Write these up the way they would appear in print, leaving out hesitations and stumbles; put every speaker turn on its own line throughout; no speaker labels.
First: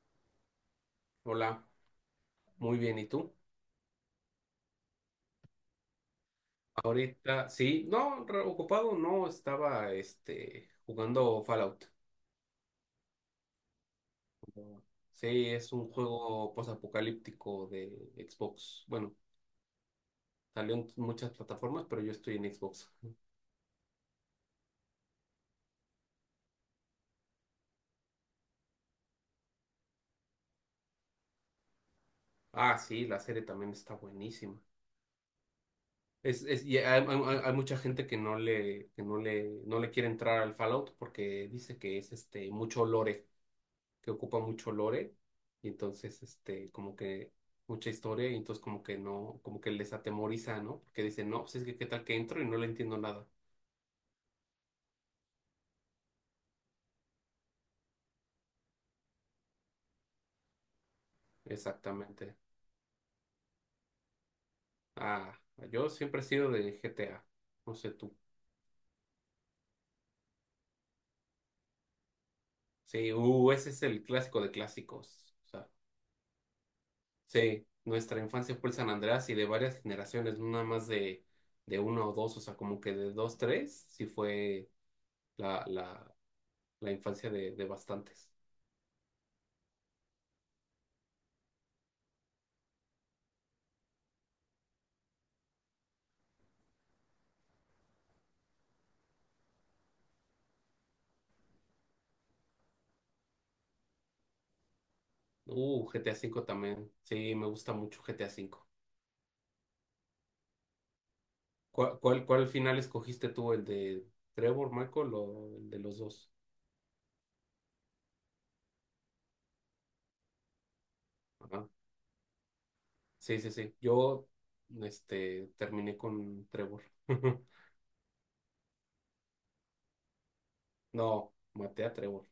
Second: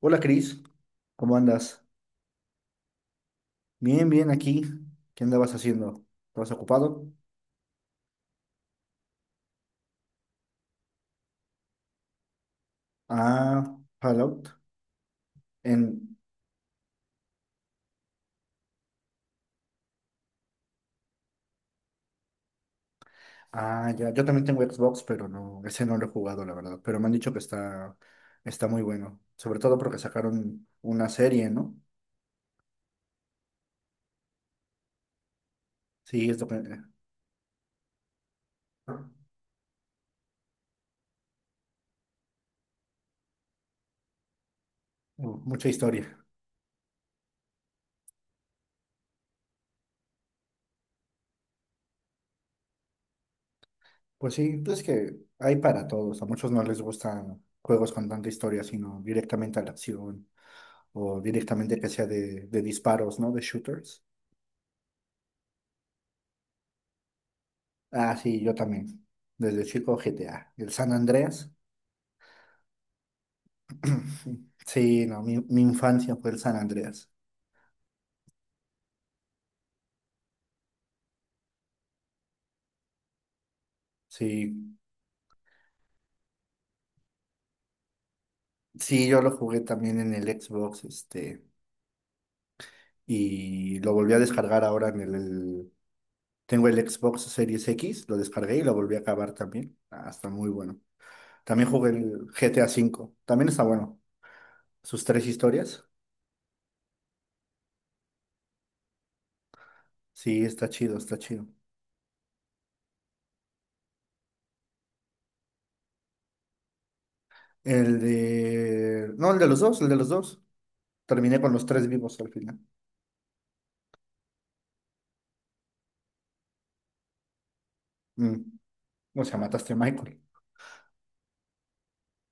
Hola Cris, ¿cómo
Hola,
andas?
muy bien, ¿y tú?
Bien aquí. ¿Qué andabas haciendo? ¿Estabas ocupado?
Ahorita, sí, no, ocupado no, estaba jugando Fallout.
Ah, Fallout.
Sí, es un
En...
juego posapocalíptico de Xbox. Bueno, salió en muchas plataformas, pero yo estoy en Xbox.
Ah, ya, yo también tengo Xbox, pero no, ese no lo he jugado, la verdad. Pero me han dicho que está muy bueno. Sobre todo porque sacaron una serie, ¿no?
Ah, sí, la serie también está buenísima.
Sí, es lo que...
Y hay, hay mucha gente que no le quiere entrar al Fallout porque dice que es mucho lore. Que ocupa mucho lore,
Mucha
y
historia.
entonces como que mucha historia y entonces como que no, como que les atemoriza, ¿no? Porque dicen, no, pues es que qué tal que entro y no le entiendo nada.
Pues sí, pues es que hay para todos. A muchos no les gustan juegos con tanta historia, sino directamente a la acción o directamente que sea
Exactamente.
de disparos, ¿no? De shooters.
Ah, yo siempre he sido de G T A no sé
Ah,
tú.
sí, yo también. Desde chico GTA. El San Andreas.
Sí, ese es el clásico de
Sí, no,
clásicos.
mi,
O
mi
sea,
infancia fue el San Andreas.
sí, nuestra infancia fue el San Andreas y de varias generaciones, no nada más de uno o dos, o sea, como que de dos, tres, sí fue
Sí,
la, la, la infancia de bastantes.
sí, yo lo jugué también en el Xbox, este, y lo volví a descargar ahora en el. Tengo el Xbox Series X, lo descargué y lo volví a acabar también. Ah, está muy bueno. También jugué el GTA cinco, también está bueno. Sus tres historias.
GTA V también. Sí, me gusta mucho GTA V.
Sí, está chido, está chido.
Cuál final escogiste tú? ¿El de Trevor, Michael o el de los dos?
El de... No, el de los dos, el de los dos. Terminé con los
Ajá.
tres vivos al final.
Sí, sí, sí. Terminé con Trevor.
Mm. O sea, mataste a Michael.
No, maté a Trevor.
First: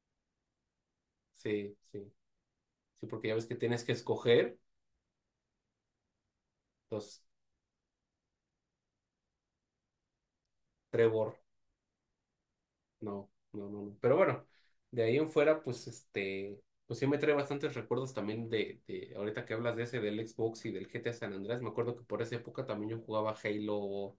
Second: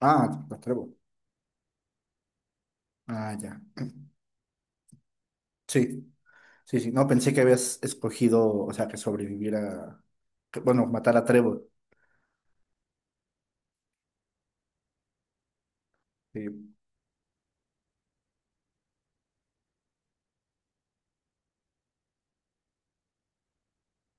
Ah, a Trevor.
Sí, sí. Sí, porque ya
Ah,
ves que
ya.
tienes que escoger.
Sí, sí, sí. No,
Entonces,
pensé que habías escogido, o sea, que sobreviviera, que, bueno, matar a
Trevor.
Trevor.
No, no, no, no. Pero bueno, de ahí en fuera,
Sí.
pues sí me trae bastantes recuerdos también de ahorita que hablas de ese del Xbox y del GTA San Andreas. Me acuerdo que por esa época también yo jugaba Halo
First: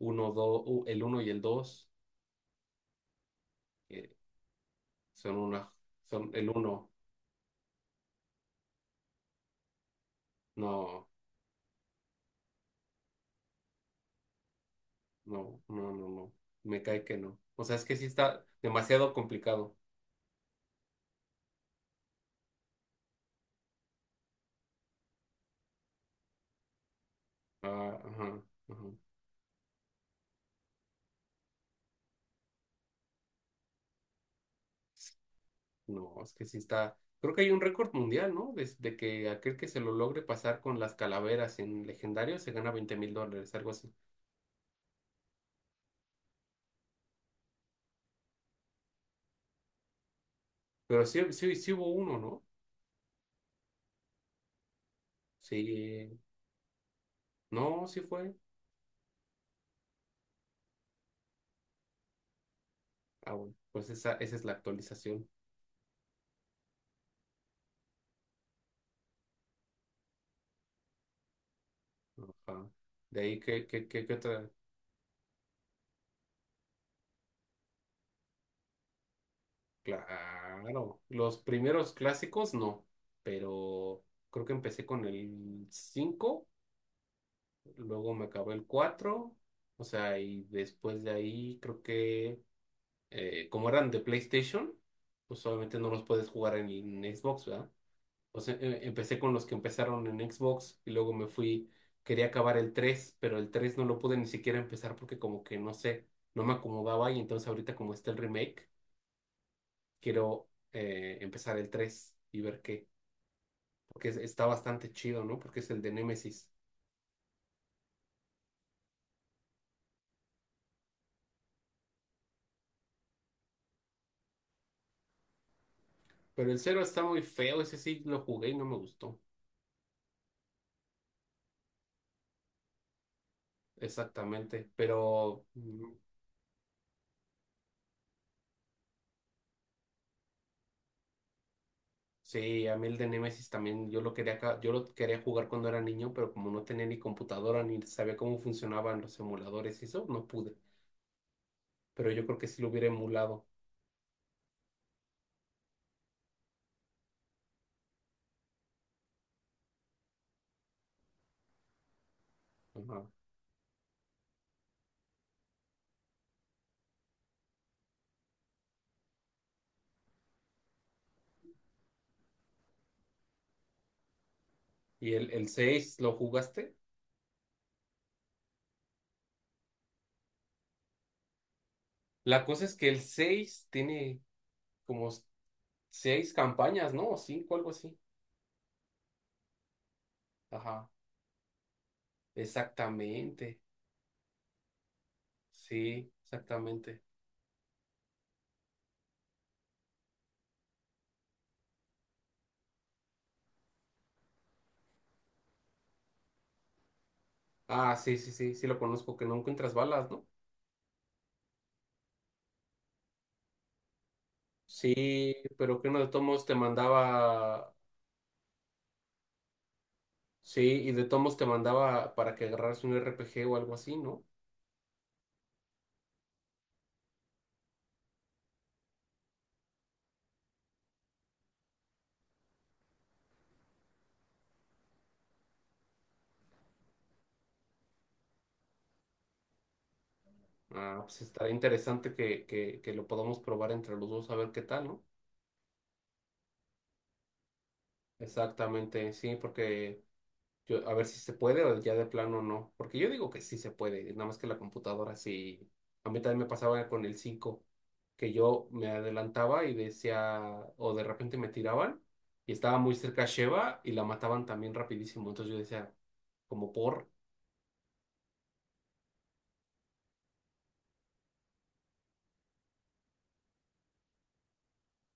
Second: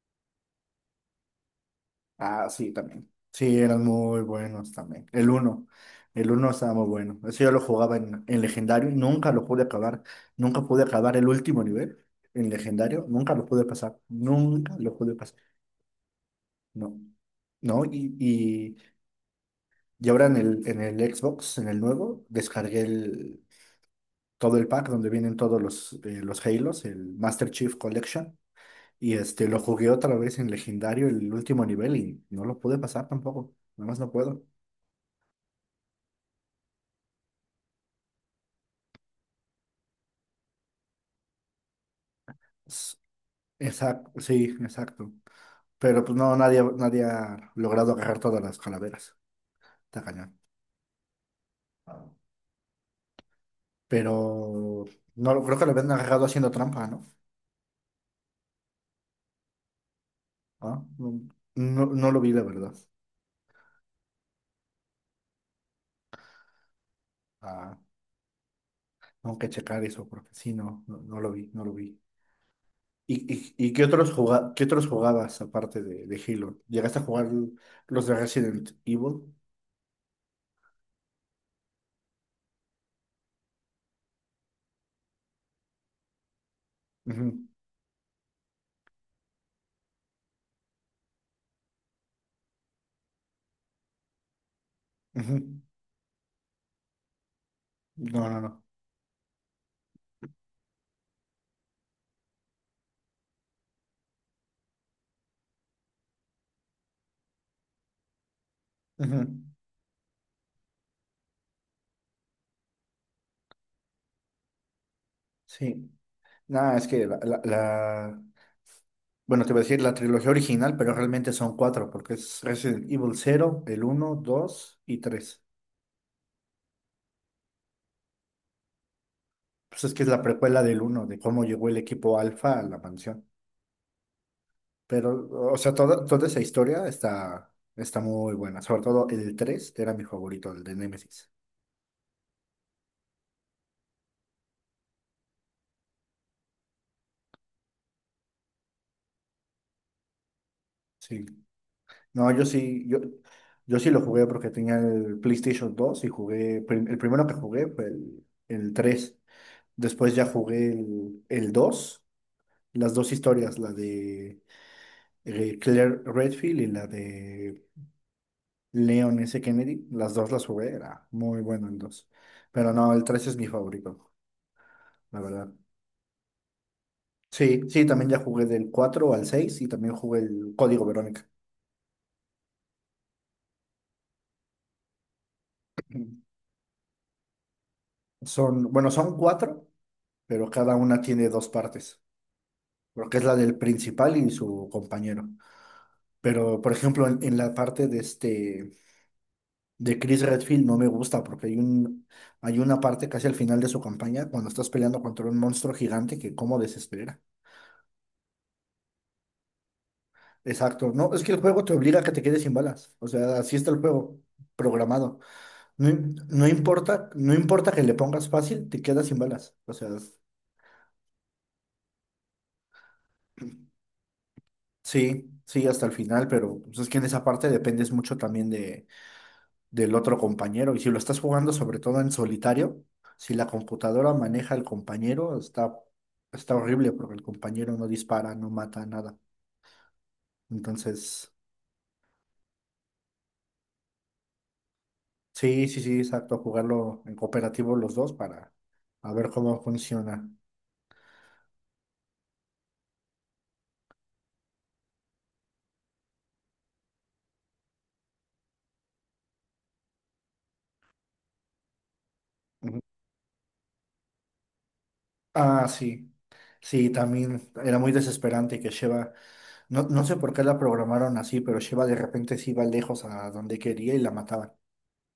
uno dos el uno y el dos,
Ah, sí, también. Sí, eran
que
muy buenos también. El
son
uno.
una, son
El
el
uno estaba muy
uno.
bueno. Eso yo lo jugaba en legendario y nunca lo pude acabar. Nunca pude
No,
acabar el último nivel en legendario. Nunca lo pude pasar. Nunca lo pude pasar.
no, no, no, no. Me
No.
cae que no. O sea,
No,
es que sí está demasiado complicado.
y ahora en el Xbox, en el nuevo, descargué todo el pack donde vienen todos los Halos, el Master Chief
Ah,
Collection.
ajá, ajá.
Y este, lo jugué otra vez en legendario el último nivel y no lo pude pasar tampoco. Nada más no puedo.
No, es que sí está. Creo que hay un récord mundial, ¿no? Desde que aquel que se lo logre pasar con las calaveras en legendario se gana $20,000, algo así.
Exacto, sí, exacto. Pero pues no, nadie ha logrado agarrar todas las calaveras. Está cañón.
Pero sí, sí, sí hubo uno, ¿no?
Pero no lo- creo que lo habían
Sí.
agarrado haciendo trampa, ¿no?
No, sí fue.
Ah, no, no lo vi, la verdad.
Ah, bueno, pues esa es la actualización.
Ah, tengo que checar eso porque sí, no lo vi, no lo vi.
Ajá. De
¿Y,
ahí
y- y qué
qué otra.
qué otros jugabas aparte de Halo? ¿Llegaste a jugar los de Resident Evil?
Claro. Los primeros clásicos, no. Pero creo que empecé con el cinco,
Ujú,
luego me acabó el cuatro. O sea, y después de ahí creo que, como eran de PlayStation,
ujú.
pues obviamente no los puedes jugar en Xbox, ¿verdad?
No, no,
O sea,
no.
empecé con los que empezaron en Xbox y luego me fui, quería acabar el tres, pero el 3 no lo pude ni siquiera empezar porque como que no sé, no me acomodaba, y entonces ahorita como está el remake,
Ujú,
quiero empezar el 3 y ver qué, porque está bastante chido, ¿no? Porque es el
sí.
de Nemesis.
Nada, es que la... Bueno, te iba a decir la trilogía original, pero realmente son cuatro, porque es Resident Evil cero el uno 2 y tres.
Pero el cero está muy feo, ese sí lo jugué y no me gustó.
Pues es que es la precuela del uno de cómo llegó el equipo Alfa a la mansión.
Exactamente,
Pero,
pero
o sea, toda esa historia está muy buena. Sobre todo el 3 era mi favorito, el de Nemesis.
sí, a mí el de Nemesis también, yo lo quería, yo lo quería jugar cuando era niño, pero como no tenía ni computadora ni sabía cómo funcionaban los emuladores y eso, no pude.
Sí.
Pero yo
No,
creo que sí lo hubiera emulado.
yo sí lo jugué porque tenía el PlayStation dos y jugué, el primero que jugué fue el tres. Después ya jugué el dos, las
Ajá.
dos historias, la de Claire Redfield y la de Leon S. Kennedy. Las dos las jugué, era muy bueno el dos. Pero no, el 3 es mi favorito,
¿Y
la
el
verdad.
seis lo jugaste?
Sí, sí, también ya jugué del 4 al 6 y también jugué el Código Verónica.
La cosa es que el 6 tiene como seis campañas, ¿no? O cinco, algo así.
Son, bueno, son cuatro, pero cada
Ajá,
una tiene dos partes, porque es la del
exactamente.
principal y su compañero.
Sí,
Pero, por
exactamente.
ejemplo, en la parte de este, de Chris Redfield no me gusta porque hay una parte casi al final de su campaña cuando estás peleando contra un monstruo gigante que cómo desespera.
Ah, sí, sí, sí, sí lo conozco, que no encuentras balas, ¿no?
Exacto, no, es que el juego te obliga a que te quedes sin balas. O sea, así está el juego programado.
Sí, pero que
No,
uno de todos modos
no
te
importa, no importa
mandaba.
que le pongas fácil, te quedas sin balas. O sea,
Sí, y de tomos te mandaba para que agarraras un RPG o algo así, ¿no?
sí, sí hasta el final, pero pues, es que en esa parte dependes mucho también de del otro compañero. Y si lo estás jugando sobre todo en solitario, si la computadora maneja al compañero, está horrible porque el compañero no dispara, no mata, nada.
Ah, pues
Entonces,
estará interesante que que lo podamos probar entre los dos a ver qué tal, ¿no?
sí, sí, sí, exacto, jugarlo en cooperativo los dos para a
Exactamente,
ver
sí,
cómo
porque
funciona.
yo, a ver si se puede o ya de plano no. Porque yo digo que sí se puede, nada más que la computadora sí. A mí también me pasaba con el cinco, que yo me adelantaba y decía, o de repente me tiraban y estaba
Ujú.
muy cerca Sheva y la mataban también rapidísimo. Entonces yo
Ah,
decía,
sí.
como
Sí,
por.
también era muy desesperante que no, no sé por qué la programaron así, pero Sheva de repente se iba lejos a donde quería y la mataban.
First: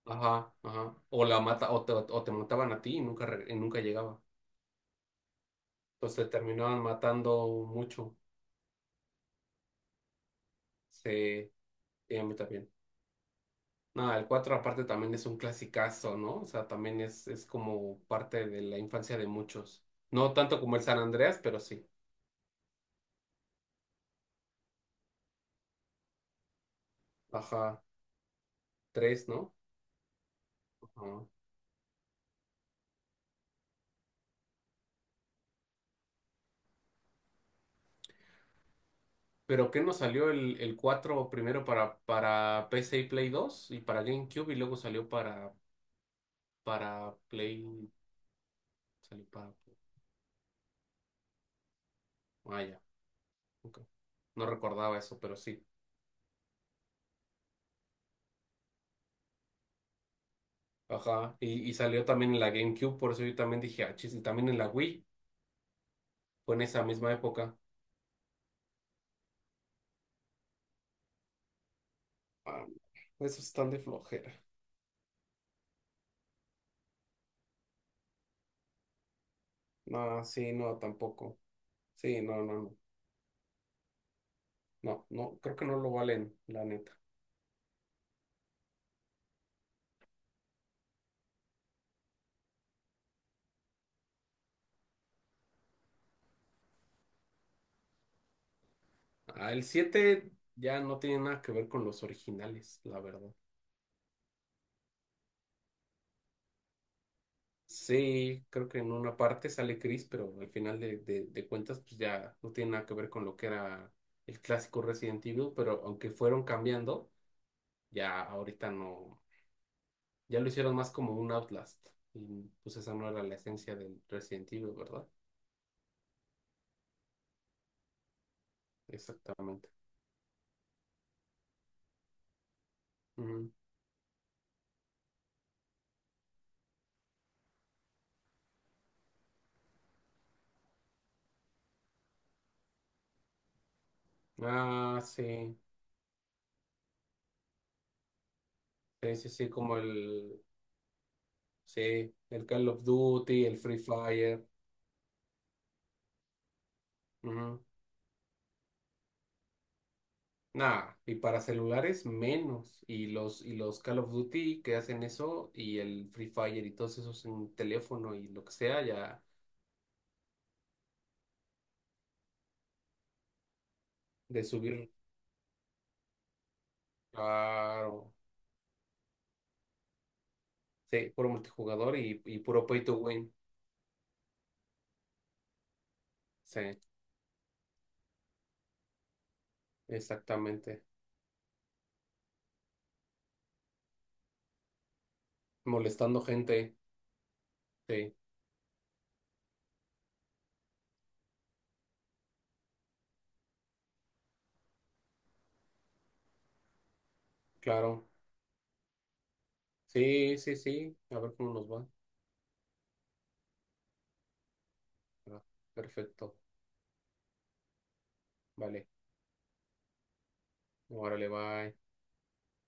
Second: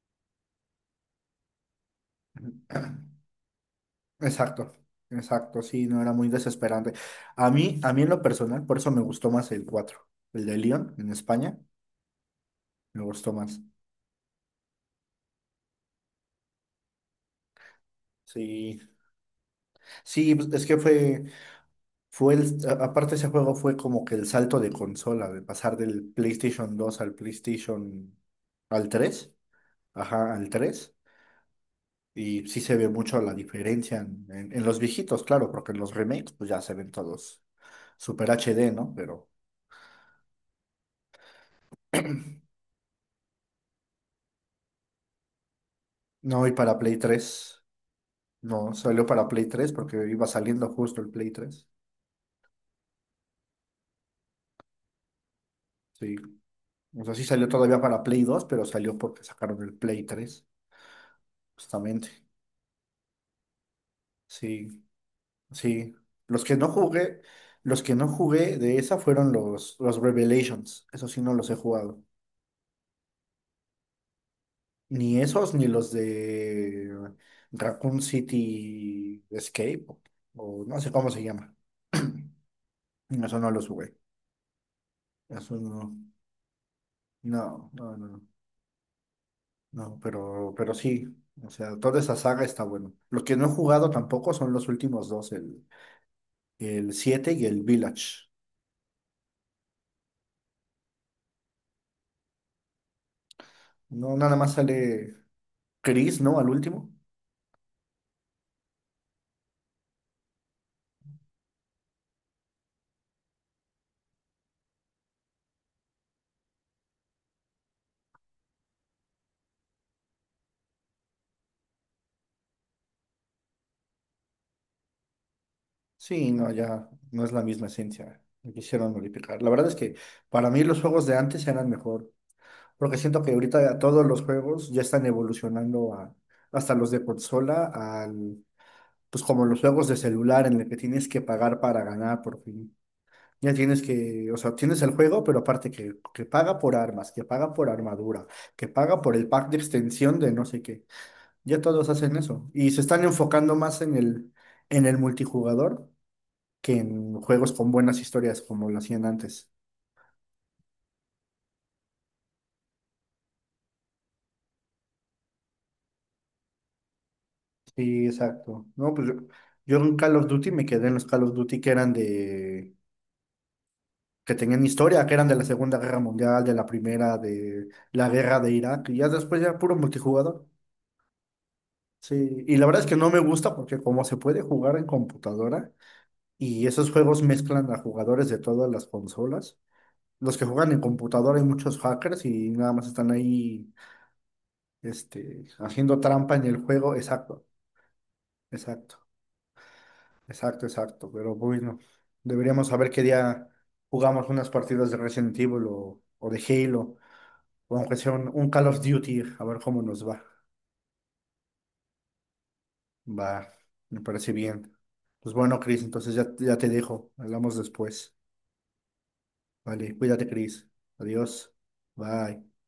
Ajá, ajá. O la mata, o te mataban a ti y nunca, y nunca llegaba.
Exacto, exacto, sí, no era muy
Entonces terminaban
desesperante.
matando
A mí en
mucho.
lo personal, por eso me gustó más el 4, el de León en
Sí,
España,
sí, a mí también.
me gustó más.
Nada, el 4 aparte también es un clasicazo, ¿no? O sea, también es como parte de
Sí,
la infancia de muchos. No
sí, pues,
tanto como el San Andreas, pero sí.
fue el. Aparte ese juego fue como que el salto de consola, de pasar del PlayStation dos al
Ajá,
PlayStation, al
3
3,
¿no?
ajá, al 3.
Ajá.
Y sí se ve mucho la diferencia en los viejitos, claro, porque en los remakes pues ya se ven todos super HD, ¿no? Pero
¿Pero qué nos salió el 4 primero para PC y Play 2 y para GameCube y luego salió
no, y para Play
para
3.
Play...
No, salió
Salió
para Play
para...
3 porque iba saliendo justo el Play tres.
Ah, ya. Ok. No recordaba eso, pero sí.
Sí. O sea, sí salió todavía para Play 2, pero salió porque sacaron el Play 3
Ajá. Y salió
justamente.
también en la GameCube, por eso yo también dije, ah, chis, y también en
Sí,
la Wii,
sí. Los que
fue en
no
esa misma
jugué,
época.
los que no jugué de esa fueron los Revelations. Eso sí no los he jugado.
Ah, esos están de flojera.
Ni esos, ni los de Raccoon City Escape,
No, sí,
o
no,
no sé cómo se
tampoco.
llama.
Sí, no, no, no.
No, eso no los jugué.
No, no, creo
Eso
que no lo
no.
valen, la neta.
No, no, no. No, pero sí, o sea, toda esa saga está bueno. Los que no he jugado tampoco son los últimos dos, el 7 y el Village.
Ah, el 7 ya no tiene nada que ver con los originales, la verdad.
No, nada más sale Chris, ¿no? Al último.
Sí, creo que en una parte sale Chris, pero al final de cuentas, pues ya no tiene nada que ver con lo que era el clásico Resident Evil, pero aunque fueron cambiando. Ya ahorita no, ya lo hicieron más como un Outlast. Y pues esa no era la esencia del Resident Evil, ¿verdad?
Sí, no, ya no es la misma esencia. Me quisieron modificar. La verdad
Exactamente.
es que para mí los juegos de antes eran mejor, porque siento que
Ujú.
ahorita ya todos los juegos ya están evolucionando a, hasta los de consola, al, pues como los juegos de celular en el que tienes que pagar para ganar por fin. Ya tienes que, o sea, tienes el
Ah,
juego, pero
sí.
aparte que paga por armas, que paga por armadura, que paga por
Sí,
el
sí,
pack
sí,
de
como
extensión de
el,
no sé qué. Ya todos
sí,
hacen
el
eso.
Call
Y se
of
están
Duty,
enfocando
el Free
más en
Fire.
en el multijugador que en juegos
Ujú.
con buenas historias como lo hacían antes.
Nah, y para celulares menos. Y los Call of Duty que hacen eso, y el Free Fire y todos esos en
Sí,
teléfono y lo que
exacto.
sea,
No,
ya
yo en Call of Duty me quedé en los Call of Duty que eran de, que
de
tenían
subir,
historia, que eran de la Segunda Guerra Mundial, de la Primera, de la
claro.
guerra de Irak, y ya después ya puro multijugador.
Sí, puro multijugador y
Sí, y la
puro
verdad
pay
es que
to
no me
win.
gusta porque como se puede jugar en computadora
Sí.
y esos juegos mezclan a jugadores de todas las consolas, los que juegan en
Exactamente.
computadora hay muchos hackers y nada más están ahí haciendo
Molestando
trampa en el
gente.
juego. Exacto,
Sí,
exacto, exacto, exacto. Pero bueno, deberíamos saber qué día jugamos unas partidas de Resident Evil o de Halo, o aunque
claro.
sea un Call of Duty, a ver cómo nos va.
Sí, sí, sí. A ver cómo nos va.
Va, me parece bien. Pues
Ah,
bueno, Chris, entonces ya,
perfecto.
ya te dejo, hablamos después.
Vale.
Vale, cuídate, Cris.
Órale,
Adiós.
bye.
Bye.